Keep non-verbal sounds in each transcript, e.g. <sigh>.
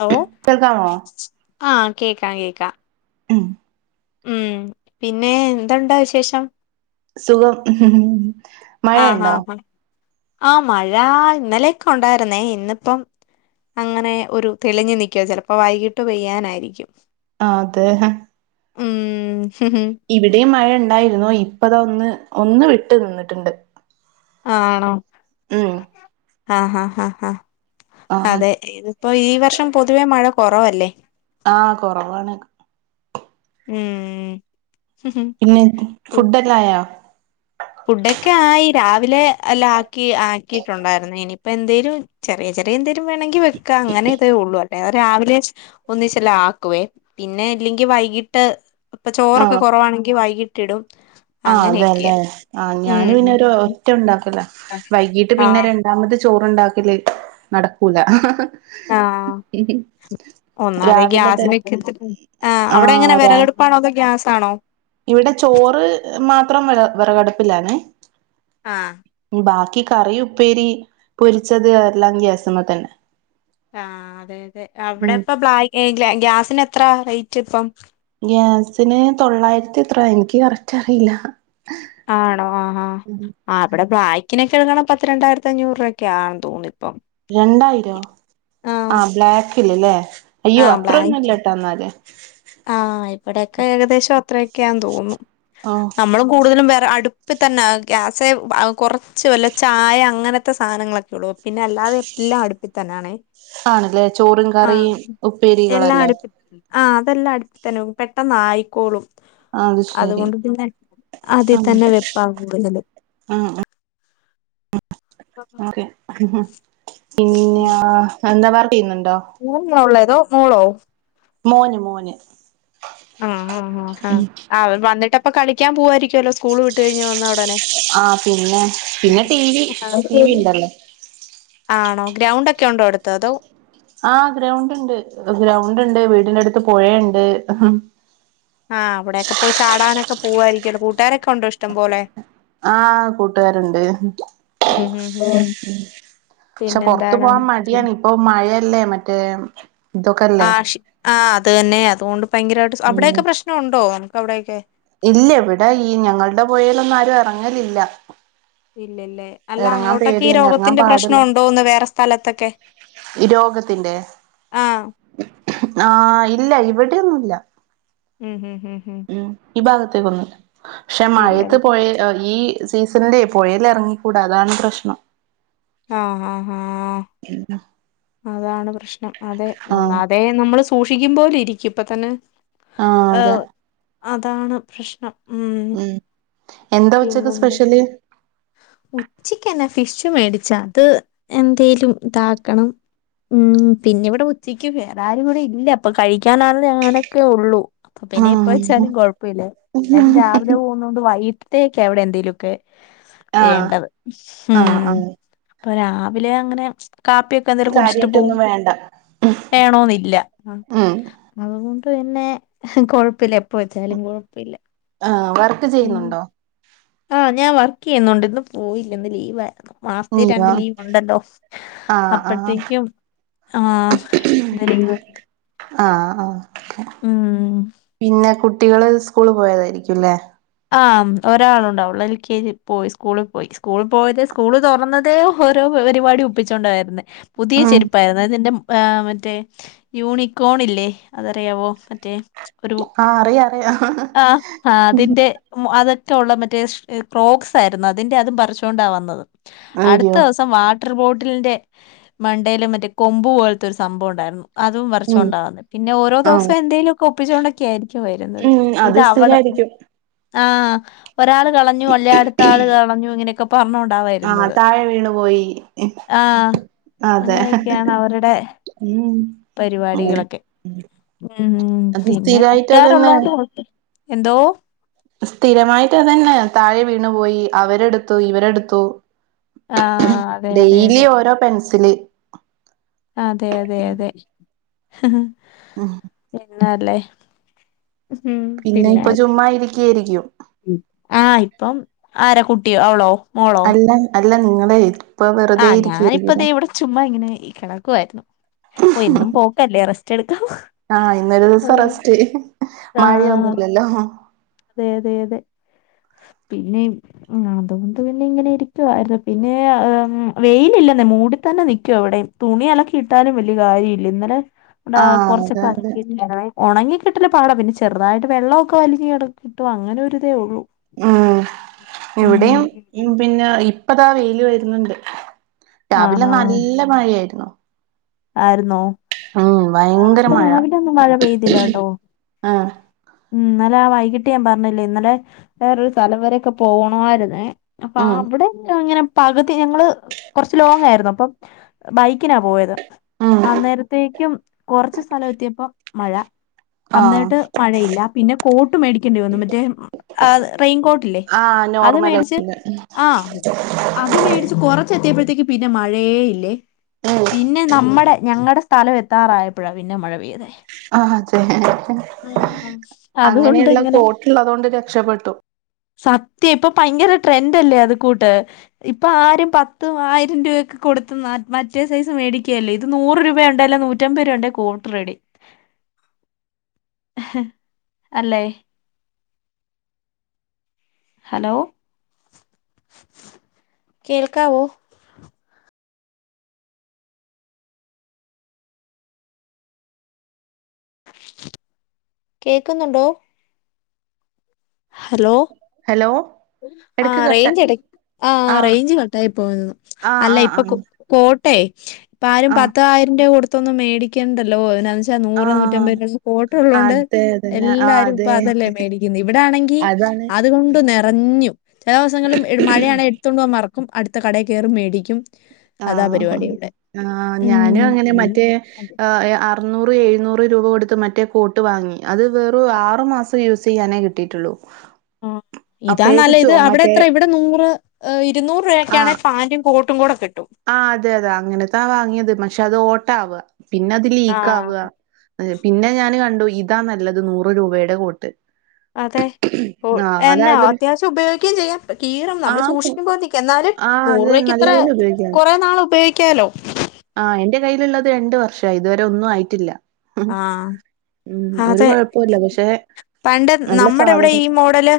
Hello കേൾക്കാമോ ആ കേക്കാം കേക്കാം <inaudible> ഉം പിന്നെ എന്തുണ്ട് വിശേഷം. സുഖം ആ ആ മഴയുണ്ടോ ഹാ ആ മഴ ഇന്നലെയൊക്കെ ഉണ്ടായിരുന്നേ ഇന്നിപ്പം അങ്ങനെ ഒരു തെളിഞ്ഞു നിക്കുവ ചെലപ്പോ വൈകിട്ട് പെയ്യാനായിരിക്കും. ആഹ് അതെ ഉം ഹും ഹും ഇവിടെയും മഴ ഉണ്ടായിരുന്നു ഇപ്പത ഒന്ന് ഒന്ന് വിട്ട് നിന്നിട്ടുണ്ട്. ആണോ ഉം ആഹ് ഹാ ആഹാ ആ അതെ ഇതിപ്പോ ഈ വർഷം പൊതുവേ മഴ കുറവല്ലേ? ആഹ കുറവാണ് ഉം ഹും, ഹും. പിന്നെ ഫുഡ്എല്ലായോ? ഫുഡൊക്കെ ആയി രാവിലെ എല്ലാം ആക്കി ആക്കിയിട്ടുണ്ടായിരുന്നു. ഇനിയിപ്പ എന്തേലും ചെറിയ ചെറിയന്തേലും വേണെങ്കിൽ വെക്ക അങ്ങനെതേ ഉള്ളൂ. അ രാവിലെ ഒന്നിചെല്ലോ ആക്കുവേ. പിന്നെ ഇല്ലെങ്കി വൈകിട്ട്. പ്പൊ ആ ചോറൊക്കെ കുറവാണെങ്കി വൈകിട്ടിടും അങ്ങനെയൊക്കെയാ ആഹ് ഞാന് പിന്നെ ഉം ഒരു ഒറ്റ ഉണ്ടാക്കല വൈകീട്ട് പിന്നെ ആഹ് ര ണ്ടാമത് ചോറ്ണ്ടാക്കല് നടക്കൂല ആഹ് ഒന്നാത് രാവിലെ ഗ്യാസിന് തന്നെ വെക്ക് ട്ട് ആഹ് ആ അവിടെ എങ്ങനെ രാ വിറകെ ടുപ്പാണോ അതോ ഗ്യാസ് ആണോ ഇവിടെ ചോറ് മാത്രം വി വിറകടുപ്പിലാണ് ആഹ് ബാക്കി കറി ഉപ്പേരി പൊരിച്ചത് എല്ലാം ഗ്യാസമ്മ തന്നെ ആഹ് അതെ അതെ അവിടെ ഉം ഇപ്പ ബ്ല ഗ്യാസിന് എത്ര റേറ്റ് ഇപ്പം ഗ്യാസിന് തൊള്ളായിരത്തി എത്രോ എനിക്ക് കറക്റ്റ്റിയില്ല ആണോ ആഹ് ആഹ് ആഹ് അവിടെ ബ്ലായ്ക്കിനൊക്കെ എഴക്കണം പത്തി രണ്ടായിരത്തി അഞ്ഞൂറ് രൂപൊക്കയാ ആണ് തോന്നണിപ്പം രണ്ടായിരോ ആഹ് ബ്ലാക്കില്ലെ അയ്യോ ആഹ് അത്ര ബ്ലാക്ക് ഒന്നുല്ലാട്ടാന്നാല് ആഹ് ഇവിടെയൊക്കെ ഏകദേശം അത്രയൊക്കെയാന്ന് തോന്നുന്നു ഓ നമ്മള് കൂടുതലും വേറ അടു പ്പ്ത്തന്നെ ഗ്യാസ് കുറച്ച് വല്ല ചായ അങ്ങനത്തെ സാനങ്ങളൊക്കെ ഇടു പിന്നെ അല്ലാതെ എല്ലാം അടുപ്പ് ഇത്തന്നാണേ ആണല്ലേ ചോറും കറിയും എല്ലാം ഉപ്പേരികളല്ലേ അടുപ്പി ആഹ് അതെല്ലാം അടുപ് ത്തന്നെ പെട്ടന്നായിക്കോളും അത് ശരി അതുകൊണ്ട് പിന്നെ അതി ആ തന്നെ വെപ്പാ കൂടുതല് ആ അ ഓകെ ഉം പിന്നാ എന്താ വർക്ക്യ്യുന്നുണ്ടോ മോൻ ഉള്ളതോ മോളോ മോന് മോന് ഉം ഉം ആഹ് ആഹ് വന്നിട്ടപ്പ കളിക്കാൻ പുവായിരിക്കുവല്ലോ സ്കൂൾ വിട്ട കഴിഞ്ഞ് വന്ന ഉടനെ ആഹ് പിന്നെ പിന്നെ ടി വി ടി വി ആഹ് ഇണ്ടല്ലെ ആണോ ഗ്രൗണ്ട് ഒക്കെ ഉണ്ടോ അടുത്ത് അതോ ആഹ് ഗ്രൗണ്ട് ഉണ്ട് ഗ്രൗണ്ട് ഉണ്ട് വീടിന്റെ അടുത്ത് പുഴയുണ്ട് ആഹ് അവിടെക്കെ പോയി ചാടാനൊക്കെ പുവായിരിക്കല്ലോ കൂട്ടുകാരൊക്കെണ്ടോ ഇഷ്ടം പോലെ ആഹ് കൂട്ടുകാരുണ്ട് ഉം ക്ഷെ പൊർത്ത് പിന്നെന്താണ് പോവാൻ മടിയാണ് ഇപ്പൊ മഴയല്ലേ മറ്റേ ഇതൊക്കെല്ലേ ആഷ് ആഹ് അത് തന്നെ അതുകൊണ്ട് ഭയങ്കരായിട്ട് അവിടെക്കെ പ്രശ്നണ്ടോ എൻക്ക് അവിടെക്കെ ഇല്ല ഇവിടെ ഈ ഞങ്ങളുടെ പോയലൊന്നും ആരും ഇറങ്ങലില്ല ഇല്ലല്ലേ അല്ല ഇറങ്ങാൻ അങ്ങോട്ടക്കെ ഈ പേടിയാണ് ഇറങ്ങാൻ രോഗത്തിന്റെ പ്രശ്നം പാടില്ല ഉണ്ടോന്ന് വേറെ സ്ഥലത്തെക്കെ രോഗത്തിന്റെ ആഹ് ഇല്ല ഇവിടെന്നുല്ല ഉം ഉം ഉം ഉം ഉം ഈ ഭാഗത്തേക്കൊന്നുല്ല ക്ഷെ മഴയത്ത് ഇല്ലല്ലേ പോയ ഈ സീസണിലേ പുഴല് ഇറങ്ങിക്കൂടാ അതാണ് പ്രശ്നം അ ആഹ് ആഹ് എന്താ അതാണ് പ്രശ്നം. അതെ ആഹ് ഒന്നാതെ നമ്മള് സൂക്ഷിക്കുമ്പോല ഇരിക്കും. ഇപ്പൊ തന്നെ... ആഹ് എ അതെ അതാണ് പ്രശ്നം ഉം. എന്താ ഉച്ചക്ക് സ്പെഷ്യല്? ഉച്ചക്ക്ന്നെ ഫിഷ് മേടിച്ച്, അത് എന്തെലും താക്കണം. ഉം, പിന്നെ ഇവിടെ ഉച്ചയ്ക്ക് വേറെ ആരും ഇവിടെ ഇല്ല. അപ്പൊ കഴിക്കാനാണഞാനെക്കെ ഉള്ളൂ. അപ്പൊ പിന്നെ എപ്പ ആഹ് വെച്ചാലും കൊഴപ്പല്ല. എനട്ടൻ രാവിലെ പോ... ന്നോണ്ട് വൈകിട്ടത്തേക്കെ അവിടെ എന്തെലും ഒക്കെ ആഹ് വേണ്ടത്. ആഹ് ഉം ആഹ് അപ്പൊ രാവിലെ അങ്ങനെ. കാപ്പിയൊക് എന്തേലും കുടിച്ചിട്ട് പോവും. കാര്യായിട്ടൊന്നും വേണ്ട വേണോന്നില്ല. ഉം അതുകൊണ്ട് പിന്നെ കൊഴപ്പല്ല, എപ്പ വെച്ചാലും കൊഴപ്പല്ല. ആഹ്, വർക്ക് ചെയ്യുന്നുണ്ടോ? ആഹ്, ഞാൻ വർക്ക് ചെയ്യുന്നുണ്ട്. ഇന്ന് പോയില്ല, ഇന്ന് ലീവായിരുന്നു. മാസത്തെ രണ്ട് നീയോ ലീവ് ഉണ്ടല്ലോ, ആഹ് ആഹ് അപ്പഴത്തേക്കും ആഹ, ഇന്ന് ലീവ് എടുത്തു. ആഹ് ആഹ് ഉം പിന്നെ, കുട്ടികള് സ്കൂള് പോയതായിരിക്കും ല്ലേ? ആഹ്, ഒരാളുണ്ട്. ഓള് എൽ കെ ജ് പോയി, സ്കൂളിൽ പോയി, സ്കൂളിൽ പോയത് സ്കൂള് തുറന്നതേ. ഓരോ പരിപാടി ഒപ്പിച്ചോണ്ട വരുന്നേ. പുതിയ ഉം ചെരുപ്പായിരുന്നു, അതിൻ്റെ മറ്റേ യൂണിക്കോണല്ലേ അതറിയാവോ? മറ്റേ ഒരു, ആഹ് അറിയാം അറിയാം അ ആ അതിന്റെ അകത്തെ ഉള്ള മറ്റേ ക്രോക്സ് ആയിരുന്നു. അതിന്റെ അത് പറിച്ചുകൊണ്ടാ വന്നത്. അടുത്ത അയ്യോ ദിവസം വാട് വാട്ടർ ബോട്ടിലിന്റെ മണ്ടയില് മറ്റേ കൊമ്പു പോലത്തെ ഒരു സംഭവം ഉണ്ടായിരുന്നു. അതും ഉം പറച്ചോണ്ടാവന്നത്. പിന്നെ ഓരോ ആഹ് ദിവസം എന്തെങ്കലും. കൊ ഒപ്പിച്ചൊണ്ടൊക്കെ ആയിരിക്കും വരുന്നത്. ഉം അത് ഇത് അവള് സ്ഥിരായിരിക്കും ആഹ, ഒരാൾ കളഞ്ഞു അല്ല അടുത്ത ആള് കളഞ്ഞു ഇങ്ങനെയൊക്കെ. അപ്പ അമ്മ അവ്ടാ ആഹ് വരുന്നത്. താഴെ വീണു പോയി ആഹ. അങ്ങനെയൊക്കെയാണ് അവരുടെ. ഉ ഉ പരിപാടികളൊക്കെ ഉം. അത് പിന്നെ സ്ഥിരായിട്ട് അതന്നെ കുട്ടുകാരുള്ളോണ്ട് <unintelligible> എന്തോ? സ്ഥിരമായിട്ട് അതന്നെ, താഴെ വീണു പോയി അവരെടുത്തു ഇവരെടുത്തു. ആഹ് അതെ അതെ ഡെയിലി അതെ ഓരോ പെൻസില്. അതെ, അതെ, അതെ ഉം. പിന്നല്ലേ. പിന്നെ ഇപ്പ ചുമ്മാ ഇരിക്കായിരിക്കും. ആഹ, ഇപ്പം ആരാ കുട്ടി അവളോ? മോളോ അല്ല അല്ല നിങ്ങള് ഇപ്പ വെറുതെ ഇരിക്കരിക്കുലെ? ചുമ്മ ഇങ്ങനെ കെടക്കുവായിരുന്നു. ഓ എന്നും പോക്കല്ലേ റസ്റ്റ് എടുക്കാ. ആഹ, ഇന്നൊരു ദിവസം റസ്റ്റ് ആഹ് മഴയൊന്നുല്ലല്ലോ. അതെ, അതെ, അതെ പിന്നെ. ഉം, അതുകൊണ്ട് പിന്നെ ഇങ്ങനെ ഇരിക്കുവായിരുന്നു. പിന്നെ വെയിലില്ലന്നെ മൂടി തന്നെ നിൽക്കവിടെയും. തുണി അലക്കിയിട്ടാലും വലിയ കാര്യമില്ല. ഇന്നലെ ആഹ് അതെ കുറച്ചൊക്ക അതെ അലക്കിയിട്ടേ. ഉണങ്ങി കിട്ടല് പാട. പിന്നെ ചെറുതായിട്ട് വെള്ളമൊക്കെ വലിഞ്കിട്ടും, അങ്ങനെ ഒരുരതേ ഉള്ളൂ. ഉം, ഉം ഇവിടെയും പിന്നെ ഇപ്പതാ വെയില് വരുന്നുണ്ട്. രാവിലെ ആഹ് ആഹ് നല്ല മഴയായിരുന്നു. ആയിരുന്നോ? ഉം ആ ഭയങ്കര ഇവിടെ മഴ രാവിലെന്നും മഴ പെയ്തില്ല ട്ടോ? ആഹ് ഉം, ഇന്നലെ ആ വൈകിട്ട് ഞാൻ പറഞ്ഞില്ലാ, ഇന്നലെ വേറൊരു സ്ഥലം വരൊക്കെ പോവ ണോയിരുന്നേ. അപ്പ ഉം അവിടെക്കെ ങ്ങനെ പകുതി ഞങ്ങള് കുറച്ച് ലോങ് ആയിരുന്നു അപ്പം ബൈക്കിനാ പോയത്. ഉം അ നേരത്തേക്കും കൊറച്ച് സ്ഥലം എത്തിയപ്പ മഴ ആഹ് അന്നിട്ട് മഴയില്ല. പിന്നെ കോട്ട് മേടിക്കേണ്ടി വന്നു മറ്റേ റെയിൻ കോട്ട്ല്ലേ ആഹ് അത് നോർമലായി മേടിച്ച് ആ അത് മേടിച്ച് കൊറച്ച് ത്തിയപ്പോഴത്തേക്ക് പിന്നെ മഴയേ ഇല്ലേ ഉം പിന്നെ നമ്മടെ ഞങ്ങടെ സ്ഥലം എത്താറായപ്പോഴാ പിന്നെ മഴ പെയ്തെ ആഹ് അതെ ഉം അതുകൊണ്ട് അങ്ങനെയുള്ള ഇങ്ങനെ കോട്ടുള്ളതൊണ്ട് രക്ഷപ്പെട്ടു സത്യ ഇപ്പൊ ഭയങ്കര ട്രെൻഡല്ലേ അത് കൂട്ട് ഇപ്പൊ ആരും പത്തും ആയിരം രൂപക്കെ കൊടുത്ത് മറ്റേ സൈസ് മേടിക്ക ല്ലേ ഇത് നൂറ് രൂപണ്ട് അല്ല നൂറ്റമ്പരൂപടെ കോട്ട് റെഡി അല്ലേ ഹലോ കേൾക്കാവോ കേക്കുന്നുണ്ടോ ഹലോ ഹലോ എടക്ക് ആ് കട്ട് റേയ്ഞ്ച്ട് ആ ആഹ് റേഞ്ച് കട്ടയി പോവുന്നു ആഹ് അല്ല ആഹ് ഇപ്പൊ ആഹ് കോട്ടെ ഇപ്പ ആരും ആഹ് പത്തായിരം രൂപ കൊടുത്തൊന്നും മേടിക്കണ്ടല്ലോ അ പക്ഷ നൂറ് ആഹ് നൂറ്റമ്പതിനൊന്ന് കോട്ട് ഉള്ളതോണ്ട് അതെ അതെ ആഹ് എല്ലാരും ഇപ്പൊ അതെ അതല്ലേ മേടിക്കുന്ന് താണെങ്കി അതാണ് ആഹ് അതുകൊണ്ട് നിറഞ്ഞു ചില ദിവസങ്ങളും മഴയാണങ്ക എടുത്തൊണ്ട് പോവാൻ മറക്കും അടുത്ത കടയിൽ കയറി മേടിക്കും അതാ ആഹ് പരിപാടി ഇവിടെ ആഹ് ഞാനു അങ്ങനെ ഉം മറ്റേ അറുന്നൂറ് എഴുന്നൂറ് രൂപ കൊടുത്ത് മറ്റേ കോട്ട് വാങ്ങി അത് വെറു ആറ് മാസം യൂസ് ചെയ്യാനേ കിട്ടിയിട്ടുള്ളൂ <inaudible> ആഹ് ഇതാ അപ്പഴേക്ക് നല്ല ചോ ഇത് അവിടെ മറ്റേ എത്ര ഇവിടെ നൂറ് ഇരുന്നൂറ് രൂപൊക്കെയാണ് ആഹ് പാന്റും കോട്ടും ഒട്ടും കൂട കിട്ടും ആഹ് അതെ അതെ അങ്ങനെത്താ വാങ്ങിയത് പക്ഷെ അത് ഓട്ട ആവാ പിന്നെ അത് ആ ലീക്ക് ആവാ പിന്നെ ഞാൻ കണ്ടു ഇതാ നല്ലത് നൂറ് രൂപയുടെ കോട്ട് അതെ ഓ ആഹ് എന്നാ അതായാലും അത്യാവശ്യം ഉപയോഗിക്കുകയും ചെയ്യും കീറം നമ്മള് ആഹ് സൂക്ഷിക്കുമ്പോ നക്കും എന്നാലും ആഹ് നൂറ് അത് രൂപക്ക് നല്ല ത്ര പോലെ ഉപയോഗിക്കാം കുറേ നാൾ ഉപയോഗിക്കാലോ ആഹ് എന്റെ കയ്യിലുള്ളത് രണ്ട് വർഷായി ഇതുവരെ ഒന്നും ആയിട്ടില്ല ആഹ് ഉം ഒരു അതെ കൊഴപ്പൂല്ല പക്ഷെ പണ്ട് നല്ല നമ്മടെ ഇവിടെ സാധനം ഈ മോഡല്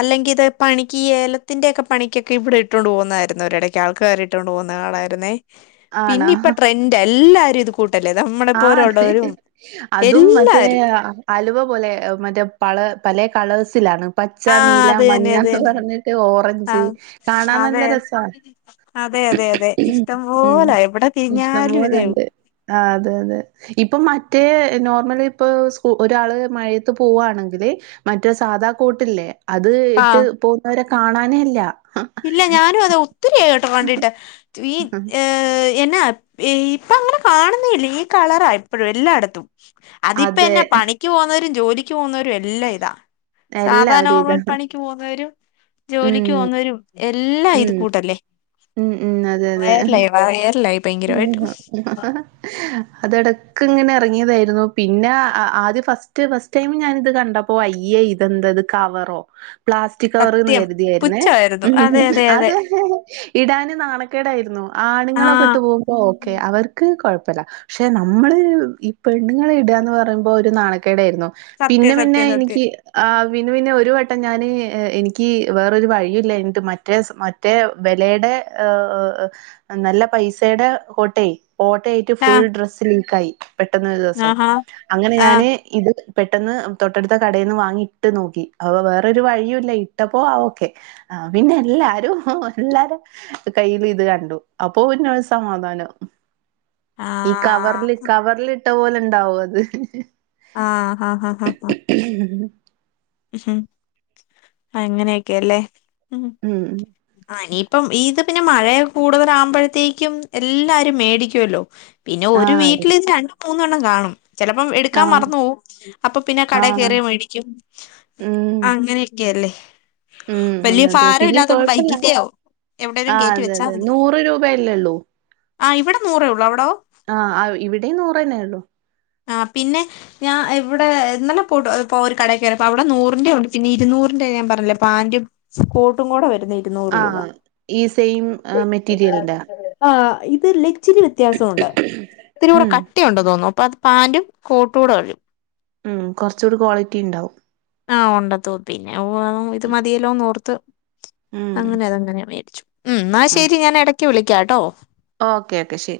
അല്ലെങ്ക ഇത് പണി ഈ ഏലത്തിന്റെ ക്കെ പണിക്കക്കെ ഇവിടെ ഇട്ടൊണ്ട് പോകുന്നതായിരുന്നു ഒരിടക്ക് ആൾക്കാരി ഇട്ടോണ്ട് പോകുന്ന കാണായിരുന്നേ ആണാ പിന്നെ ഇപ്പ ട്രെൻഡ് എല്ലാരും ഇത് കൂട്ടല്ലേ നമ്മടെ ആഹ് പോലെ ഒള്ള അതെ അതും മറ്റേ അലുവ പോലെ മറ്റേ പള പലെ കളേഴ്സിലാണ് പച്ച ആഹ് നീല അത് തന്നെ അത് മഞ്ഞന്ന് തന്നെ പറഞ്ഞിട്ട് ഓറഞ്ച് ആഹ് കാണാൻ നല്ല അതെ രസാ അതെ അതെ അതെ ഇഷ്ടം ഉം പോലെ എവിടെ ഇഷ്ടം തിരിഞ്ഞാലും ഇതേവും പോലെണ്ട് ആഹ് അതെ അതെ ഇപ്പൊ മറ്റേ നോർമലി ഇപ്പൊ സ്കൂ ഒരാള് മഴയത്ത് പോവാണെങ്കില് മറ്റ സാധാ കോട്ടില്ലേ അത് ഇട്ട് ആഹ് പോകുന്നവരെ കാണാനെ ഇല്ല ഇല്ല ഞാനും അത് ഒത്തിരിയായി കേട്ടോ കണ്ടിട്ട് ഈ ഏ എന്നെ ഏ ഇപ്പ അങ്ങനെ കാണുന്നില്ല ഈ കളറാ ഇപ്പോഴും എല്ലായിടത്തും അതിപ്പ അതെ എന്ന പണി ക്ക് പോകുന്നവരും ജോലിക്ക് പോകുന്നവരും എല്ലാ ഇതാ സാധാ എല്ലാവരും ഇതാ നോർമ്മൽ പണിക്ക് പോകുന്നവരും ഉം ജോലിക്ക് പോവുന്നവരും എല്ല ഇത് ഉം കൂട്ടല്ലേ ഉം വയറലായി വയറലായി പോയ്‌ ഉം <inaudible> അതടക്ക് ങ്ങനെ ഇറങ്ങിയതായിരുന്നു പിന്നെ ആദ്യ ഫസ്റ്റ് ഫസ്റ്റ് സെയിം ഞാനിത് കണ്ടപ്പോ അയ്യേ ഇതെന്താത് കവറോ പ്ലാസ് സ്റ്റിക് സത്യം കവറെന്നുകരുതിയായിരുന്നേ പുച്ഛമായിരുന്നു അതെ അതെ അതെ അത് ഇടാന് നാണക്കേടായിരുന്നു ആ ആണുങ്ങളൊക്കെ ഇട്ടു പോകുമ്പോ ഓക്കെ അവ അവർക്ക് കൊഴപ്പില്ല പക്ഷെ നമ്മള് ഈ പെണ്ണുങ്ങൾ ഇടുകാന്നു പറയുമ്പോൾ ഒരു നാണക്കേടായിരുന്നു പിന്നെ സത്യം പിന്നെ സത്യം എനിക്ക് സത്യം ആ പിന്നെ പിന്നെ ഒരുവട്ടം ഞാന് എനിക്ക് വേറൊരു വഴിയും ഇല്ലാഞ്ഞിട്ട് മറ്റേ സ് മ റ്റെ വെലേടെ ആ നല്ല പൈസ സെടേ കോട്ടേ ഓട്ടയായിട്ട് ആ ഫുൾഡ്രസ്സ് ലീക്കായി പെട്ടെന്ന് ഒരു ദിവസം ആഹാ അങ്ങനെ ആ ഞാന് ഇത് പെട്ടെന്ന് തൊട്ടടുത്ത കടേന്ന് വാങ്ങി ഇട്ടുനോക്കി അപ്പൊ വേറൊരു വഴിയും ഇല്ല ഇട്ടപ്പോ ആ ഓക്കെ ആ പിന്നെ എല്ലാരും എല്ലാരുടേം കയ്യിലും ഇതുകണ്ടു അപ്പൊ പിന്നെ സമാധാനം ആ ഈ കവറില് കവറിലിട്ട പോലെ ഉണ്ടാവും അത് ആ ഹാ ഹാ ഹാ ഹ <inaudible> ഉഹും അങ്ങനെയൊക്കെയല്ലേ ഉം ഉം ആ ഇനിയിപ്പം ഈത് പിന്നെ മഴയൊക്കെ കൂടുതലാകുമ്പഴത്തേക്കും എല്ലാരും മേടിക്കുവല്ലോ പിന്നെ ഒരു ആഹ് വീട്ടിലിത് രണ്ടും മൂന്നൂം എണ്ണം കാണും ചെലപ്പം എടുക്കാൻ ആഹ് മറന്നുപോവും അപ്പൊ പിന്നെ ആഹ് കടേക്കേറിയങ്ങ് മേടിക്കും ഉം അങ്ങനെ യൊക്കെയല്ലേ ഉം വലൃ അതെ അതെ പിന്നെ ഭാരമില്ലാത്തോണ്ട് കൊഴപ്പല്ല ബൈക്കിൻ്റെയോ ആ അതെ അതെ നൂറ് രൂപയല്ലേയൊള്ളൂ ആ ഇവിടെ നൂറേയൊള്ളൂ അവിടോ ആ ഇവിടേം നൂറന്നേയൊള്ളൂ ആ പിന്നെ ഞാൻ ഇവിടെ ഇന്നല്ലെ പോയിട്ടു പോ ഒരു കടക്കേറിയപ്പൊ അവിടെ നൂറിന്റെ ഒണ്ട് പിന്നെ ഇരുന്നൂറിന്റെ ഞാൻ പറഞ്ഞില്ലേ പാൻ്റും കോട്ടുംകൂടെ വരുന്നെ ഇരുന്നൂറുരൂപ ആഹ് ഈ സെയിം മെറ്റീരിയലിന്റെ ആ ഇതല്ല ഇച്ചിരി വ്യത്യാസൊണ്ട് ഇത്തിരൂടെ ഉം കട്ടിയൊണ്ടെന്നു തോന്നുന്നു അപ്പൊ അത് പാൻറും കോട്ടൂടെ വരും ഉം കൊറച്ചൊരു ക്വാളിറ്റി ഇണ്ടാവും ആ ഒണ്ടതൊ പിന്നെ ഓ ഇത് മതിയല്ലോന്ന് ഓർത്ത് ഉം അങ്ങനെ അതെങ്ങനെ മേടിച്ചു ഉം ന്നാ ശെരി ഞാൻ എടക്കുവിളിക്കാട്ടോ ഓക്കെ ഓക്കെ ശെരി